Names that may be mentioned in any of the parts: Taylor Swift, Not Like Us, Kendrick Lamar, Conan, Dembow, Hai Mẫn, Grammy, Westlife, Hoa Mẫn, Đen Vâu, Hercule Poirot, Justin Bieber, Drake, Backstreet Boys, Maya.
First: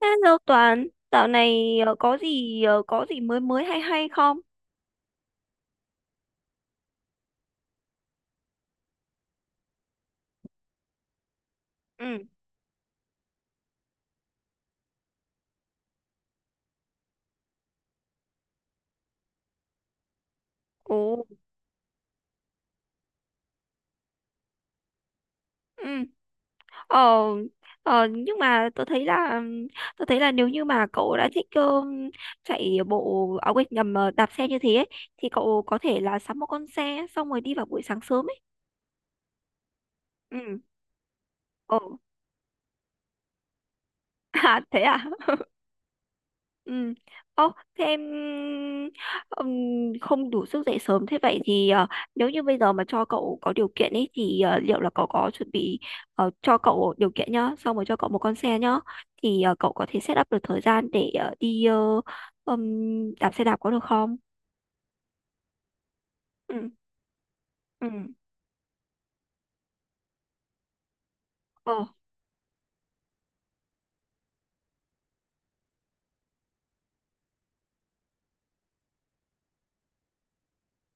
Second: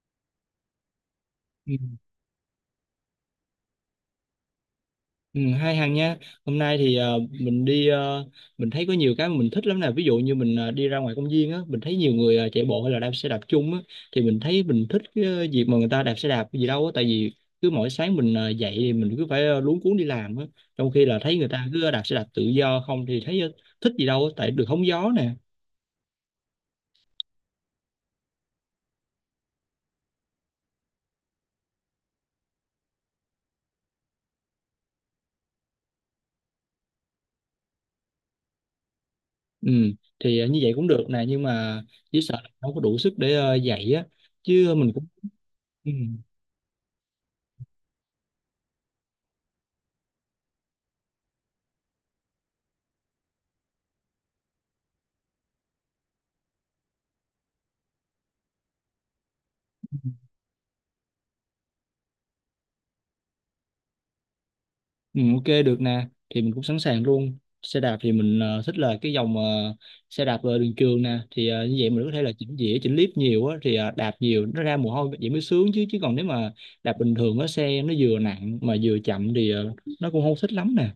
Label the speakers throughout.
Speaker 1: Hello Toàn, dạo
Speaker 2: Ừ,
Speaker 1: này có gì có gì mới mới hay hay không?
Speaker 2: Ừ, hay Hằng nha. Hôm nay thì mình đi mình thấy có nhiều cái mà mình thích lắm nè. Ví dụ như mình đi ra ngoài công viên á, mình thấy nhiều
Speaker 1: Ừ,
Speaker 2: người chạy bộ hay là đạp xe đạp chung á thì mình thấy mình thích cái việc mà người ta đạp xe đạp gì đâu á, tại vì cứ mỗi sáng mình dậy thì mình cứ phải luống cuống đi làm á. Trong
Speaker 1: ồ,
Speaker 2: khi là thấy người ta cứ đạp xe đạp tự do không thì thấy thích gì đâu á, tại được hóng gió nè.
Speaker 1: ừ, ờ, nhưng mà tôi thấy là nếu như mà cậu đã thích chạy bộ áo quên nhầm đạp xe như thế ấy, thì cậu có thể là sắm một con xe xong rồi đi vào buổi sáng sớm ấy.
Speaker 2: Ừ, thì như
Speaker 1: Ừ,
Speaker 2: vậy cũng được nè, nhưng
Speaker 1: ồ,
Speaker 2: mà chỉ sợ là không có đủ sức để dậy á,
Speaker 1: à
Speaker 2: chứ
Speaker 1: thế
Speaker 2: mình
Speaker 1: à?
Speaker 2: cũng ừ.
Speaker 1: Ừ. Ô, thế em ừm, không đủ sức dậy sớm thế vậy thì nếu như bây giờ mà cho cậu có điều kiện ấy thì liệu là cậu có chuẩn bị cho cậu điều kiện nhá, xong rồi cho cậu một con xe nhá thì cậu có thể set up được thời gian để đi đạp xe đạp có được không?
Speaker 2: Ừ, ok được nè, thì mình cũng
Speaker 1: Ừ.
Speaker 2: sẵn sàng luôn. Xe
Speaker 1: Ừ.
Speaker 2: đạp thì mình thích là cái dòng xe đạp đường trường nè, thì như
Speaker 1: Ờ.
Speaker 2: vậy mình có thể là chỉnh dĩa chỉnh líp nhiều á, thì đạp nhiều nó ra mồ hôi vậy mới sướng chứ, chứ còn nếu mà đạp bình thường á, xe nó vừa nặng mà vừa chậm thì nó cũng không thích lắm nè.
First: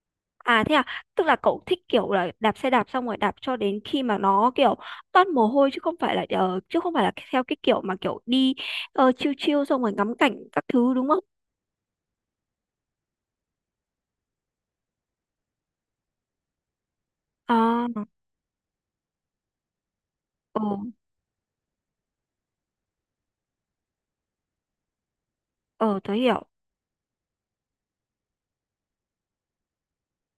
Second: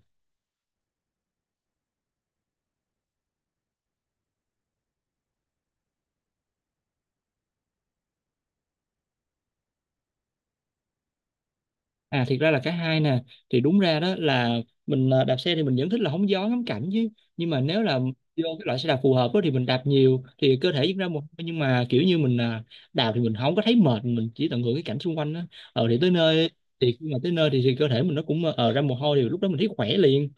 Speaker 1: À thế à, tức là cậu thích kiểu là đạp xe đạp xong rồi đạp cho đến khi mà nó kiểu toát mồ hôi chứ không phải là theo cái kiểu mà kiểu đi chill chill xong rồi ngắm cảnh các thứ đúng không?
Speaker 2: À, thiệt ra là cả hai nè. Thì đúng ra đó là mình đạp xe thì mình vẫn thích là hóng gió ngắm cảnh chứ. Nhưng mà nếu
Speaker 1: À,
Speaker 2: là vô cái loại xe đạp phù hợp đó, thì mình đạp nhiều, thì
Speaker 1: ờ,
Speaker 2: cơ thể diễn ra một, nhưng mà kiểu như mình đạp thì mình không có thấy mệt. Mình chỉ tận hưởng cái cảnh xung quanh đó. Ờ thì
Speaker 1: ờ
Speaker 2: tới
Speaker 1: tớ hiểu.
Speaker 2: nơi, thì khi mà tới nơi thì cơ thể mình nó cũng ra mồ hôi, thì lúc đó mình thấy khỏe liền.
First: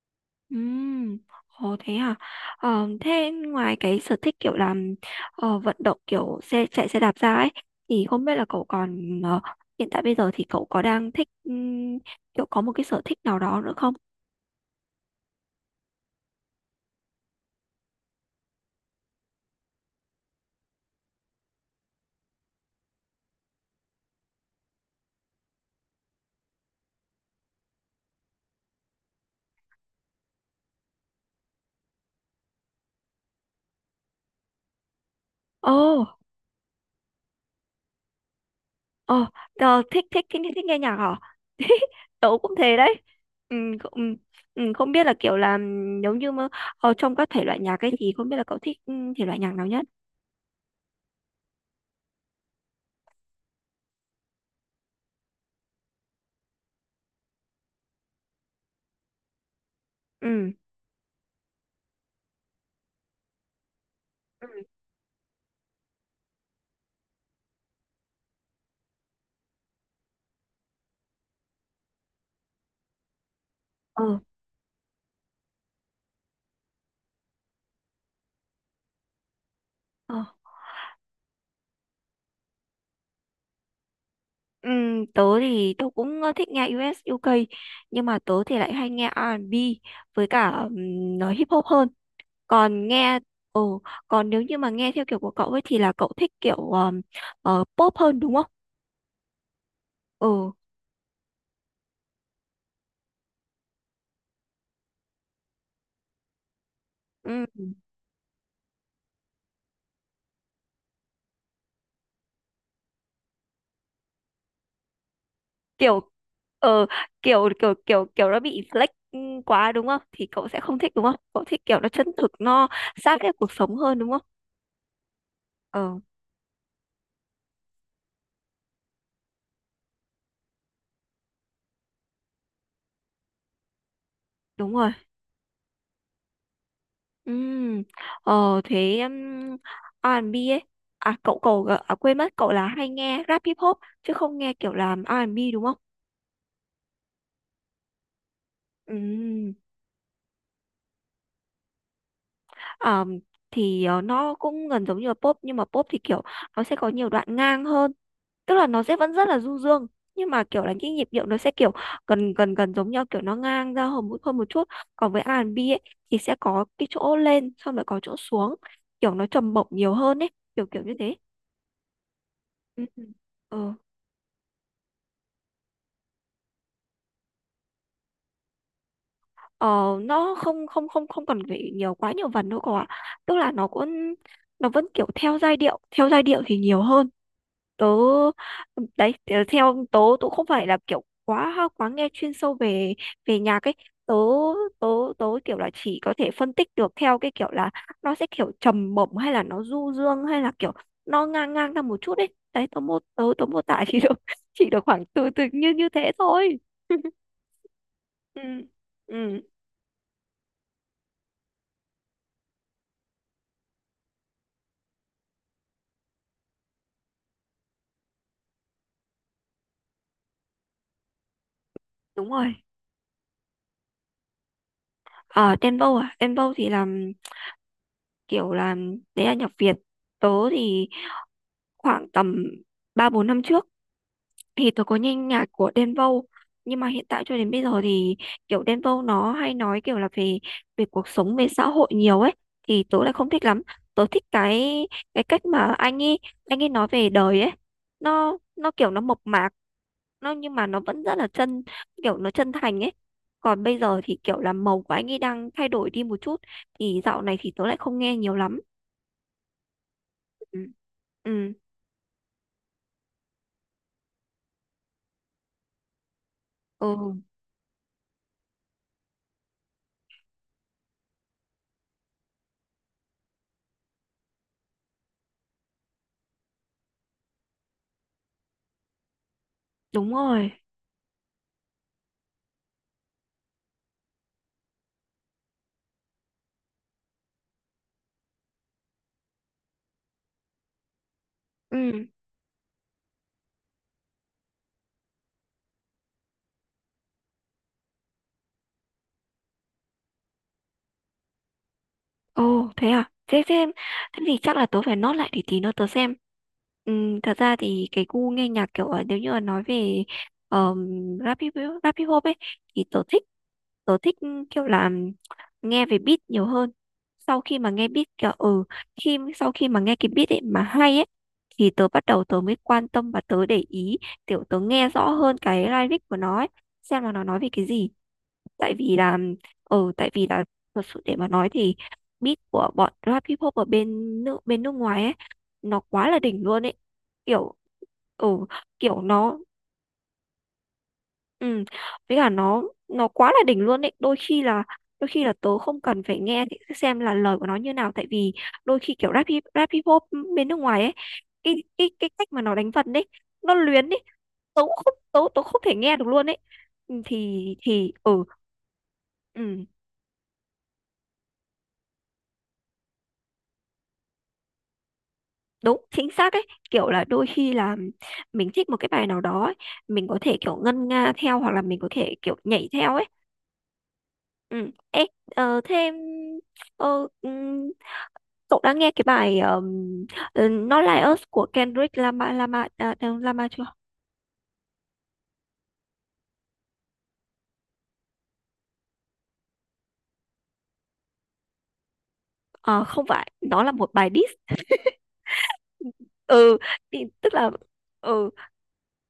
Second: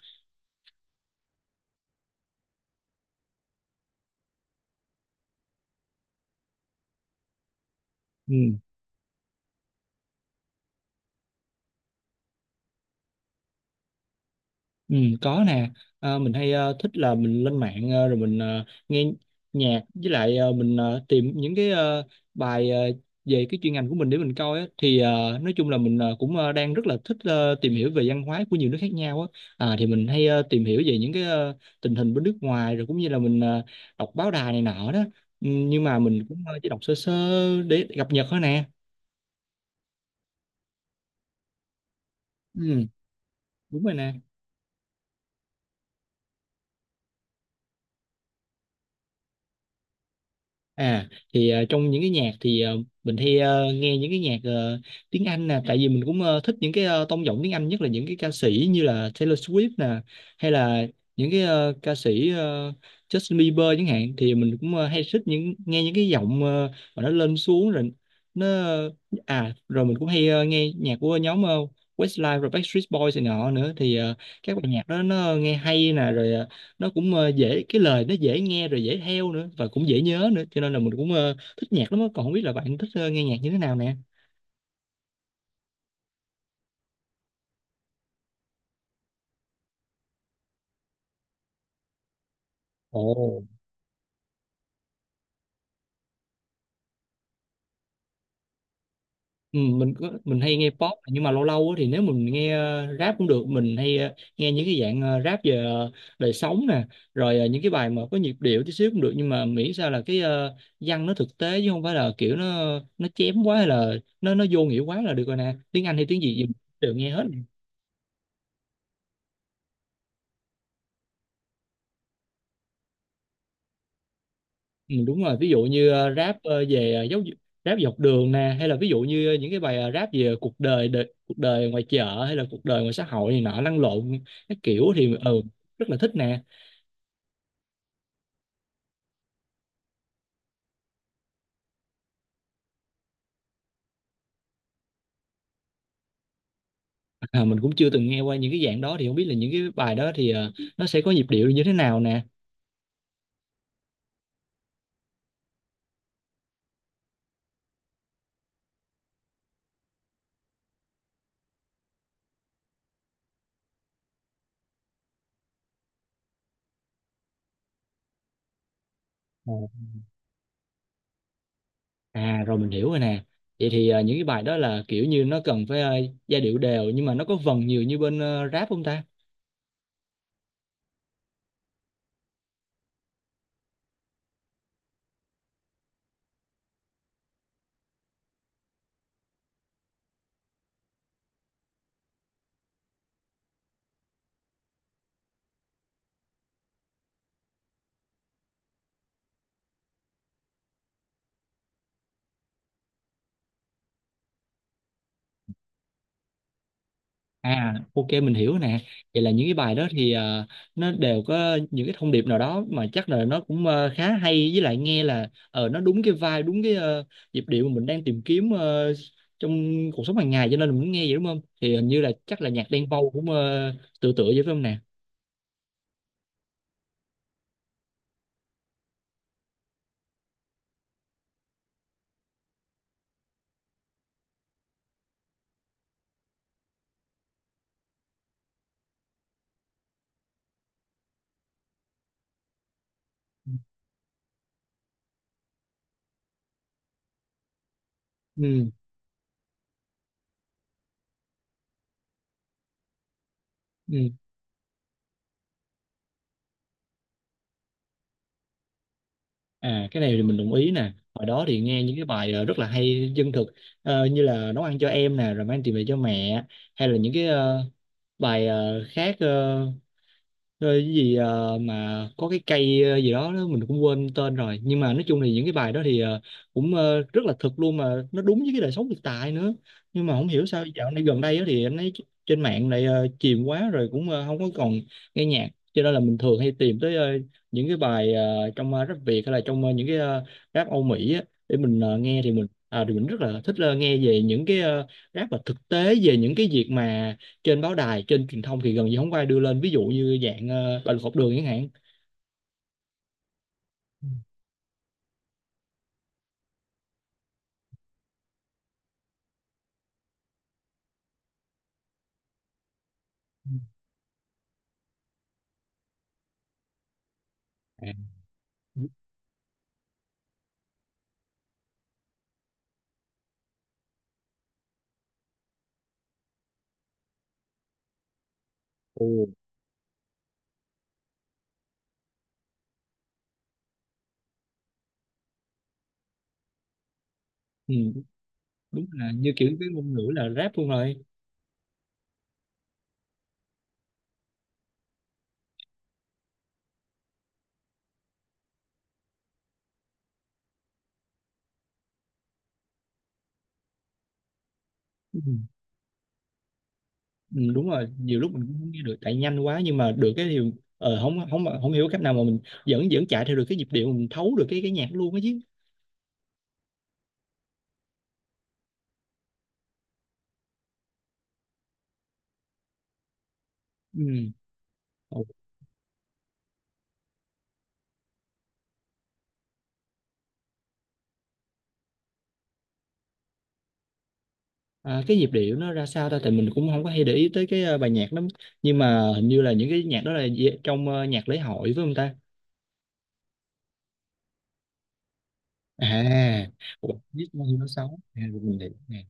Speaker 1: Ừm, ồ thế à. Ờ, thế ngoài cái sở thích kiểu làm vận động kiểu xe chạy xe đạp ra ấy thì không biết
Speaker 2: Ừ.
Speaker 1: là cậu còn hiện tại bây giờ thì cậu có đang thích kiểu có một cái sở thích nào đó nữa không?
Speaker 2: Ừ, có nè. À, mình hay thích là mình lên mạng rồi mình nghe nhạc, với lại mình tìm những cái bài về cái chuyên ngành của mình để mình coi á, thì nói chung là mình cũng đang rất là thích tìm hiểu về văn hóa của nhiều nước khác nhau á. À, thì mình hay tìm hiểu về những cái tình hình bên nước ngoài, rồi cũng như là mình đọc báo đài này nọ đó. Ừ, nhưng mà
Speaker 1: Ồ.
Speaker 2: mình cũng chỉ đọc sơ sơ để cập nhật thôi nè.
Speaker 1: Ồ, ờ, thích, thích thích thích nghe nhạc hả? Tớ cũng
Speaker 2: Ừ,
Speaker 1: thế đấy. Ừ,
Speaker 2: đúng
Speaker 1: không,
Speaker 2: rồi
Speaker 1: ừ,
Speaker 2: nè.
Speaker 1: ừ, không biết là kiểu là nếu như mà trong các thể loại nhạc ấy thì không biết là cậu thích thể loại nhạc nào nhất?
Speaker 2: À thì trong những cái nhạc thì mình hay nghe những cái nhạc tiếng Anh nè, tại vì mình cũng thích những cái tông giọng tiếng Anh, nhất là những cái ca sĩ như là Taylor Swift nè, hay
Speaker 1: Ừ.
Speaker 2: là những cái ca sĩ Justin Bieber chẳng hạn, thì
Speaker 1: Ừ.
Speaker 2: mình cũng hay thích những nghe những cái giọng mà nó lên xuống, rồi nó, à rồi mình cũng hay nghe nhạc của nhóm Westlife rồi Backstreet Boys này nọ nữa, thì
Speaker 1: Ờ,
Speaker 2: các bài nhạc đó nó nghe hay nè, rồi nó cũng dễ, cái lời nó dễ nghe rồi dễ theo nữa và cũng dễ
Speaker 1: ờ.
Speaker 2: nhớ nữa, cho nên là mình cũng thích nhạc lắm á. Còn không biết là bạn thích nghe nhạc như thế nào nè.
Speaker 1: Tớ thì tớ cũng thích nghe US UK, nhưng mà tớ thì lại hay nghe R&B với cả nó hip hop hơn. Còn nghe
Speaker 2: Ồ.
Speaker 1: còn nếu như mà nghe theo kiểu của cậu ấy thì là cậu thích kiểu pop hơn đúng không?
Speaker 2: Ừ, mình mình
Speaker 1: Ừ.
Speaker 2: hay nghe pop, nhưng mà lâu lâu á, thì nếu mình nghe rap cũng được, mình hay nghe những cái dạng rap về đời sống nè, rồi
Speaker 1: Ừ.
Speaker 2: những cái bài mà có nhịp điệu tí xíu cũng được, nhưng mà miễn sao là cái văn nó thực tế, chứ không phải là kiểu nó chém quá, hay là nó vô nghĩa quá là được rồi nè, tiếng Anh hay
Speaker 1: kiểu
Speaker 2: tiếng gì gì mình
Speaker 1: ờ
Speaker 2: đều nghe hết.
Speaker 1: kiểu kiểu kiểu kiểu nó bị flex quá đúng không, thì cậu sẽ không thích đúng không, cậu thích kiểu nó chân thực, nó sát với cuộc sống hơn đúng không?
Speaker 2: Ừ, đúng rồi, ví dụ như
Speaker 1: Ờ,
Speaker 2: rap về giáo dục, rap dọc đường nè, hay là ví dụ như những cái bài rap về cuộc đời, cuộc đời ngoài chợ, hay là cuộc đời ngoài xã hội này nọ lăn lộn, cái
Speaker 1: đúng
Speaker 2: kiểu
Speaker 1: rồi.
Speaker 2: thì ừ, rất là thích nè.
Speaker 1: Ừm, thế R&B ấy, à cậu cậu gợ- à, quên mất, cậu là hay nghe rap hip hop chứ không nghe kiểu làm R&B đúng không?
Speaker 2: À, mình cũng chưa từng nghe qua những cái dạng đó, thì không biết là những
Speaker 1: Ừm,
Speaker 2: cái bài đó thì nó sẽ có nhịp điệu như thế nào nè.
Speaker 1: ờm, thì nó cũng gần giống như là pop nhưng mà pop thì kiểu nó sẽ có nhiều đoạn ngang hơn, tức là nó sẽ vẫn rất là du dương, nhưng mà kiểu là cái nhịp điệu nó sẽ kiểu gần gần gần giống nhau, kiểu nó ngang ra hơn một chút. Còn với R&B ấy thì sẽ có cái chỗ lên xong lại có chỗ xuống, kiểu nó trầm bổng
Speaker 2: Ồ.
Speaker 1: nhiều hơn ấy, kiểu kiểu như thế.
Speaker 2: À rồi mình
Speaker 1: Ừ.
Speaker 2: hiểu rồi
Speaker 1: ừ.
Speaker 2: nè. Vậy
Speaker 1: Ờ,
Speaker 2: thì những cái bài đó là kiểu như nó cần phải giai điệu đều, nhưng mà nó có vần nhiều như bên rap không ta?
Speaker 1: ờ, nó không không cần phải nhiều quá nhiều vần đâu cậu ạ, tức là nó cũng nó vẫn kiểu theo giai điệu, theo giai điệu thì nhiều hơn. tớ Theo tớ, tớ không phải là kiểu quá quá nghe chuyên sâu về về nhạc ấy. Tớ tớ tớ kiểu là chỉ có thể phân tích được theo cái kiểu là nó sẽ kiểu trầm bổng hay là nó du dương hay là kiểu nó ngang ngang ra một chút ấy. Đấy tớ mô tớ tớ mô tả chỉ được chỉ được khoảng từ từ như như thế thôi.
Speaker 2: À, ok mình
Speaker 1: ừ
Speaker 2: hiểu nè. Vậy là
Speaker 1: ừ
Speaker 2: những cái bài đó thì nó đều có những cái thông điệp nào đó mà chắc là nó cũng khá hay, với lại nghe là ờ nó đúng cái vibe, đúng cái nhịp điệu mà mình đang tìm kiếm trong cuộc sống hàng ngày, cho nên là mình muốn nghe vậy đúng không? Thì hình như là
Speaker 1: đúng
Speaker 2: chắc là
Speaker 1: rồi.
Speaker 2: nhạc Đen Vâu cũng tựa tựa vậy phải không nè?
Speaker 1: Ở Dembow, à Dembow thì là kiểu là đấy là nhạc Việt. Tớ thì khoảng tầm 3 4 năm trước thì tôi có nghe nhạc của Đen Vâu, nhưng mà hiện tại cho đến bây giờ thì kiểu Đen Vâu nó hay nói kiểu là về về cuộc sống về xã hội nhiều ấy, thì tớ lại không thích lắm. Tớ thích cái cách mà anh ấy nói về đời ấy,
Speaker 2: Ừ,
Speaker 1: nó kiểu nó mộc mạc, nó nhưng mà nó vẫn rất là chân, kiểu nó chân thành ấy. Còn bây
Speaker 2: ừ.
Speaker 1: giờ thì kiểu là màu của anh ấy đang thay đổi đi một chút, thì dạo này thì tớ lại không nghe nhiều lắm.
Speaker 2: À cái này thì mình đồng
Speaker 1: Ừ
Speaker 2: ý nè. Hồi đó
Speaker 1: ừ,
Speaker 2: thì nghe những cái bài rất là hay chân thực, như là nấu ăn cho em nè, rồi mang tiền về cho mẹ, hay là những
Speaker 1: ừ
Speaker 2: cái bài khác rồi cái gì mà có cái cây gì đó, đó mình cũng quên tên rồi, nhưng mà nói chung thì những cái bài đó thì cũng rất là thực luôn, mà nó đúng với cái đời sống thực tại nữa. Nhưng mà
Speaker 1: đúng
Speaker 2: không hiểu
Speaker 1: rồi
Speaker 2: sao dạo này gần đây á, thì anh ấy trên mạng lại chìm quá rồi, cũng không có còn nghe nhạc, cho nên là mình thường hay tìm tới những cái bài trong rap Việt, hay là trong những cái rap Âu Mỹ á, để mình
Speaker 1: ừ.
Speaker 2: nghe, thì mình à, thì mình rất là thích nghe về những cái rap mà thực tế về những cái việc mà trên báo đài trên truyền thông thì gần như không có ai đưa lên, ví dụ như dạng, bạo lực học đường chẳng hạn.
Speaker 1: Ồ, thế à? Thế xem, thế thì chắc là tớ phải nốt lại để tí nữa tớ xem. Thật ra thì cái gu nghe nhạc kiểu nếu như là nói về um, rap, hip, rap hip hop ấy thì tớ thích tớ thích kiểu là nghe về beat nhiều hơn. Sau khi mà
Speaker 2: À,
Speaker 1: nghe beat kiểu ừ,
Speaker 2: ừm,
Speaker 1: sau khi mà nghe cái beat ấy mà hay ấy thì tớ bắt đầu tớ mới quan tâm và tớ để ý kiểu tớ nghe rõ hơn cái lyric của nó ấy, xem là nó nói về cái gì. tại vì là
Speaker 2: ồ,
Speaker 1: Tại vì là thật sự để mà nói thì beat của bọn rap hip hop ở bên bên nước ngoài ấy nó quá là đỉnh luôn ấy, kiểu
Speaker 2: ừ,
Speaker 1: ừ
Speaker 2: đúng
Speaker 1: kiểu
Speaker 2: là như,
Speaker 1: nó
Speaker 2: kiểu, cái ngôn ngữ là rap luôn rồi.
Speaker 1: ừ. Với cả nó quá là đỉnh luôn ấy, đôi khi là tớ không cần phải nghe thì xem là lời của nó như nào. Tại vì đôi khi kiểu rap hip hop bên nước ngoài ấy, cái cách mà nó đánh vần ấy, nó luyến ấy, tớ
Speaker 2: Ừm,
Speaker 1: không thể nghe được luôn ấy. Ừ,
Speaker 2: đúng rồi,
Speaker 1: thì
Speaker 2: nhiều
Speaker 1: ừ
Speaker 2: lúc mình cũng không nghe được tại nhanh quá,
Speaker 1: ừ
Speaker 2: nhưng mà được cái điều không không hổng hiểu cách nào mà mình vẫn vẫn chạy theo được cái nhịp điệu, mình thấu được cái nhạc luôn á chứ.
Speaker 1: đúng chính xác ấy, kiểu là đôi khi là mình thích một cái bài nào đó ấy, mình có thể kiểu ngân nga theo hoặc là mình có thể kiểu nhảy theo ấy.
Speaker 2: Ừm,
Speaker 1: Ừ Ê,
Speaker 2: ồ,
Speaker 1: ờ, thêm ờ, ừm, cậu đã nghe cái bài Not Like Us của Kendrick Lamar Lamar à, đâu, Lamar chưa?
Speaker 2: à, cái nhịp điệu nó ra sao ta? Thì mình cũng không có hay để ý tới cái, a, bài nhạc lắm, nhưng mà hình như là những cái nhạc đó là d trong, ơ, nhạc lễ hội, phải hông ta?
Speaker 1: Ờ, không, phải nó là một bài diss.
Speaker 2: À,
Speaker 1: Ừ
Speaker 2: ủa,
Speaker 1: Thì,
Speaker 2: biết
Speaker 1: tức
Speaker 2: bao
Speaker 1: là
Speaker 2: nhiêu nó xấu à,
Speaker 1: ừ
Speaker 2: được mình hiểu nè.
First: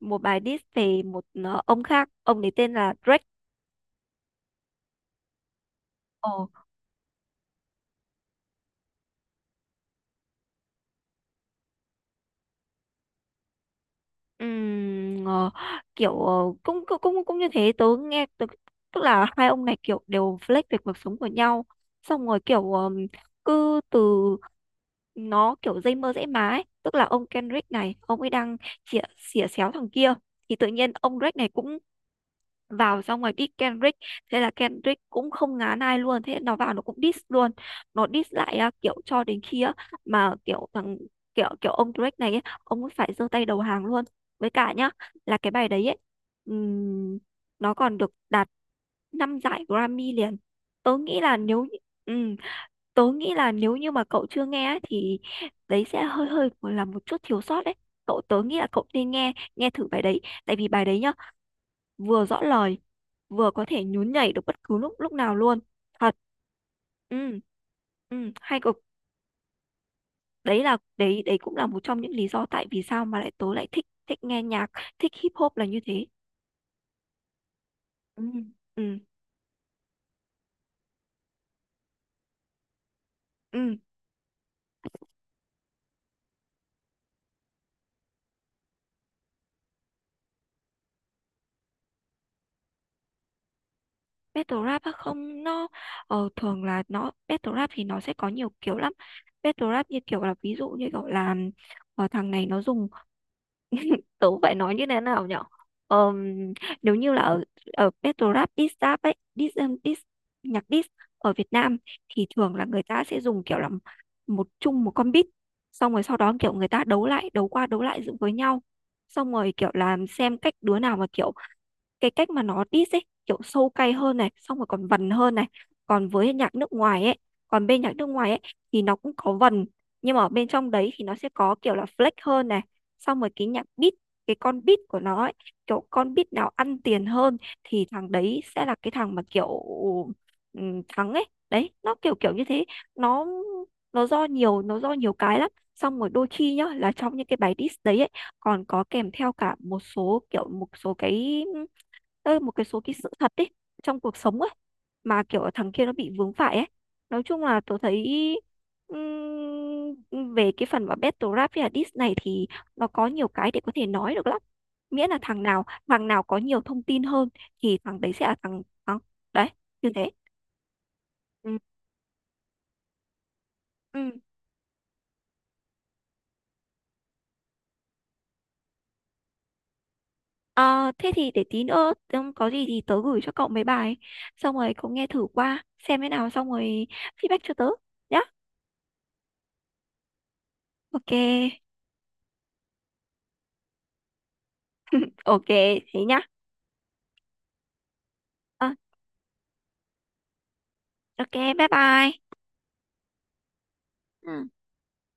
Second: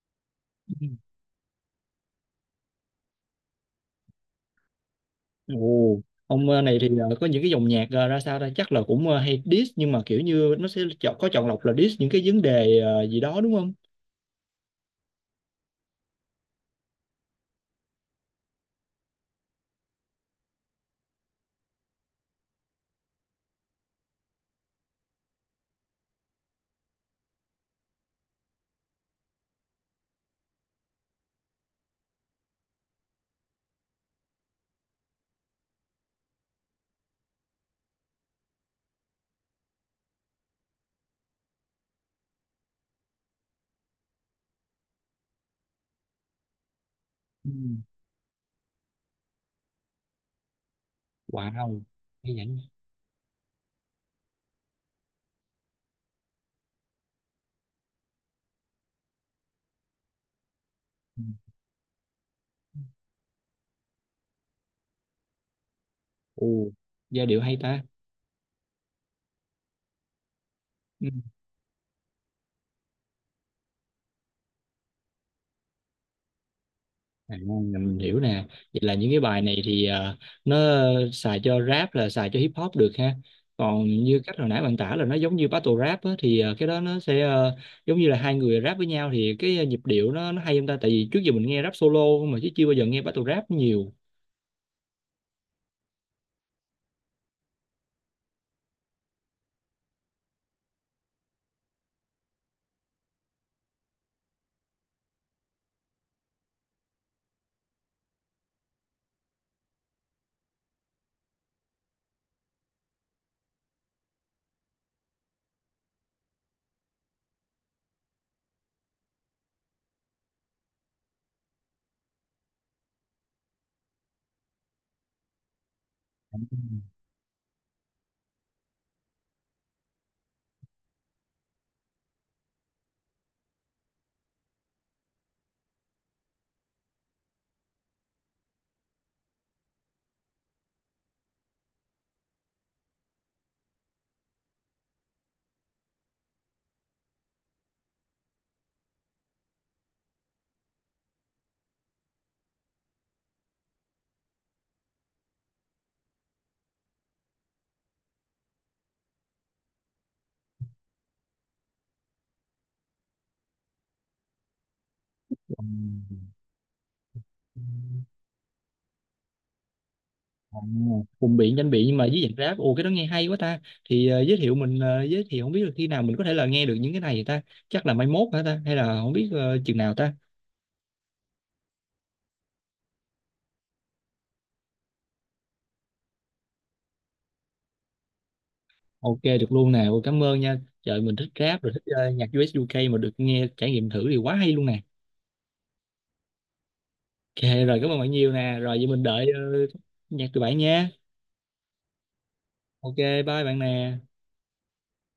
Speaker 1: một bài diss
Speaker 2: Ừ.
Speaker 1: về một ông khác, ông ấy tên là Drake.
Speaker 2: Ồ,
Speaker 1: Ờ,
Speaker 2: ông này thì có những cái dòng nhạc ra sao đây, chắc là cũng hay diss, nhưng mà kiểu như nó sẽ chọn có chọn lọc là diss những cái vấn đề gì đó đúng không?
Speaker 1: Ừm, ờ, kiểu ờ, cũng cũng cũng cũng như thế tớ nghe tớ, tức là hai ông này kiểu đều flex về cuộc sống của nhau, xong rồi kiểu cứ từ nó kiểu dây mơ dễ má ấy. Tức là ông Kendrick này ông ấy đang chĩa xỉa xéo thằng kia, thì tự nhiên ông Drake này cũng vào xong rồi diss Kendrick, thế là Kendrick cũng không ngán ai luôn, thế nó vào nó cũng diss luôn, nó diss lại à, kiểu cho đến khi á, mà kiểu kiểu ông Drake này ấy, ông ấy phải giơ tay đầu hàng luôn. Với cả nhá là cái bài đấy ấy, ừm,
Speaker 2: Ừ.
Speaker 1: nó còn được đạt 5 giải Grammy liền. tớ nghĩ là
Speaker 2: Wow,
Speaker 1: nếu
Speaker 2: hay
Speaker 1: như- ừm,
Speaker 2: vậy.
Speaker 1: tớ nghĩ là nếu như mà cậu chưa nghe ấy, thì đấy sẽ hơi hơi là một chút thiếu sót đấy. Tớ nghĩ là cậu nên nghe nghe thử bài đấy, tại vì bài đấy nhá
Speaker 2: Ừ.
Speaker 1: vừa rõ lời, vừa có thể nhún nhảy được bất cứ lúc lúc nào luôn, thật.
Speaker 2: Ồ, giai
Speaker 1: Ừ
Speaker 2: điệu hay ta.
Speaker 1: ừ hay cực. Đấy là
Speaker 2: Ừ.
Speaker 1: đấy đấy cũng là một trong những lý do tại vì sao mà tớ lại thích thích nghe nhạc, thích hip hop là như thế.
Speaker 2: À, mình hiểu
Speaker 1: Ừ
Speaker 2: nè. Vậy là
Speaker 1: ừ
Speaker 2: những cái bài này thì nó xài cho rap là xài cho hip hop được ha.
Speaker 1: ừ
Speaker 2: Còn như cách hồi nãy bạn tả là nó giống như battle rap á, thì cái đó nó sẽ giống như là hai người rap với nhau, thì cái nhịp điệu nó hay không ta? Tại vì trước giờ mình nghe rap solo mà chứ chưa bao giờ nghe battle rap nhiều.
Speaker 1: battle rap á, không, nó thường là nó battle rap thì nó sẽ có nhiều kiểu lắm. Battle rap như kiểu là ví dụ như kiểu là thằng này nó dùng tớ phải nói như thế nào nhở. Ờm, nếu như là ở ở battle rap diss rap ấy diss nhạc diss ở Việt Nam, thì thường là người ta sẽ dùng kiểu là chung một con beat, xong rồi sau đó kiểu người ta đấu lại đấu qua đấu lại dựng với nhau, xong rồi kiểu là xem cách đứa nào mà kiểu cái cách mà nó diss ấy kiểu sâu cay hơn này, xong rồi còn vần hơn này. còn với nhạc nước ngoài ấy Còn bên nhạc nước ngoài ấy thì nó cũng có vần, nhưng mà ở bên trong đấy thì nó sẽ có kiểu là flex hơn này, xong rồi cái nhạc beat cái con beat của nó ấy, kiểu con beat nào ăn tiền hơn thì thằng đấy sẽ là cái thằng mà kiểu thắng ấy, đấy nó kiểu kiểu như thế. nó nó do nhiều cái lắm. Xong rồi đôi khi nhá là trong những cái bài diss đấy ấy, còn có kèm theo cả một số kiểu một số cái Ơ, một cái số cái sự thật ấy trong cuộc sống ấy, mà kiểu thằng kia nó bị vướng phải ấy. Nói chung là tôi thấy về cái phần mà battle rap với là diss này thì nó có nhiều cái để có thể nói được lắm, miễn là thằng nào có nhiều thông tin hơn
Speaker 2: Ừ.
Speaker 1: thì thằng đấy sẽ là thằng thắng đấy, như thế.
Speaker 2: À, cùng biện
Speaker 1: Ừ.
Speaker 2: tranh biện nhưng mà với dạng rap, ồ cái đó nghe hay quá ta, thì
Speaker 1: ừ.
Speaker 2: giới thiệu mình giới thiệu, không biết là khi nào mình có thể là nghe được những cái này ta? Chắc là mai mốt hả ta, hay là không biết chừng nào ta?
Speaker 1: Ờ, thế thì để tí nữa có gì thì tớ gửi cho cậu mấy bài, xong rồi cậu nghe thử qua xem thế nào, xong rồi feedback cho tớ nhá.
Speaker 2: Ok được luôn nè. Ôi, cảm ơn nha. Trời
Speaker 1: Ok
Speaker 2: mình thích rap rồi thích nhạc US UK mà được nghe trải nghiệm thử thì quá hay luôn nè.
Speaker 1: ok thế nhá.
Speaker 2: Ok rồi cảm ơn bạn nhiều nè.
Speaker 1: Ờ,
Speaker 2: Rồi vậy mình đợi nhạc từ bạn nha.
Speaker 1: Ok, bye bye.
Speaker 2: Ok bye bạn nè.
Speaker 1: Ừ.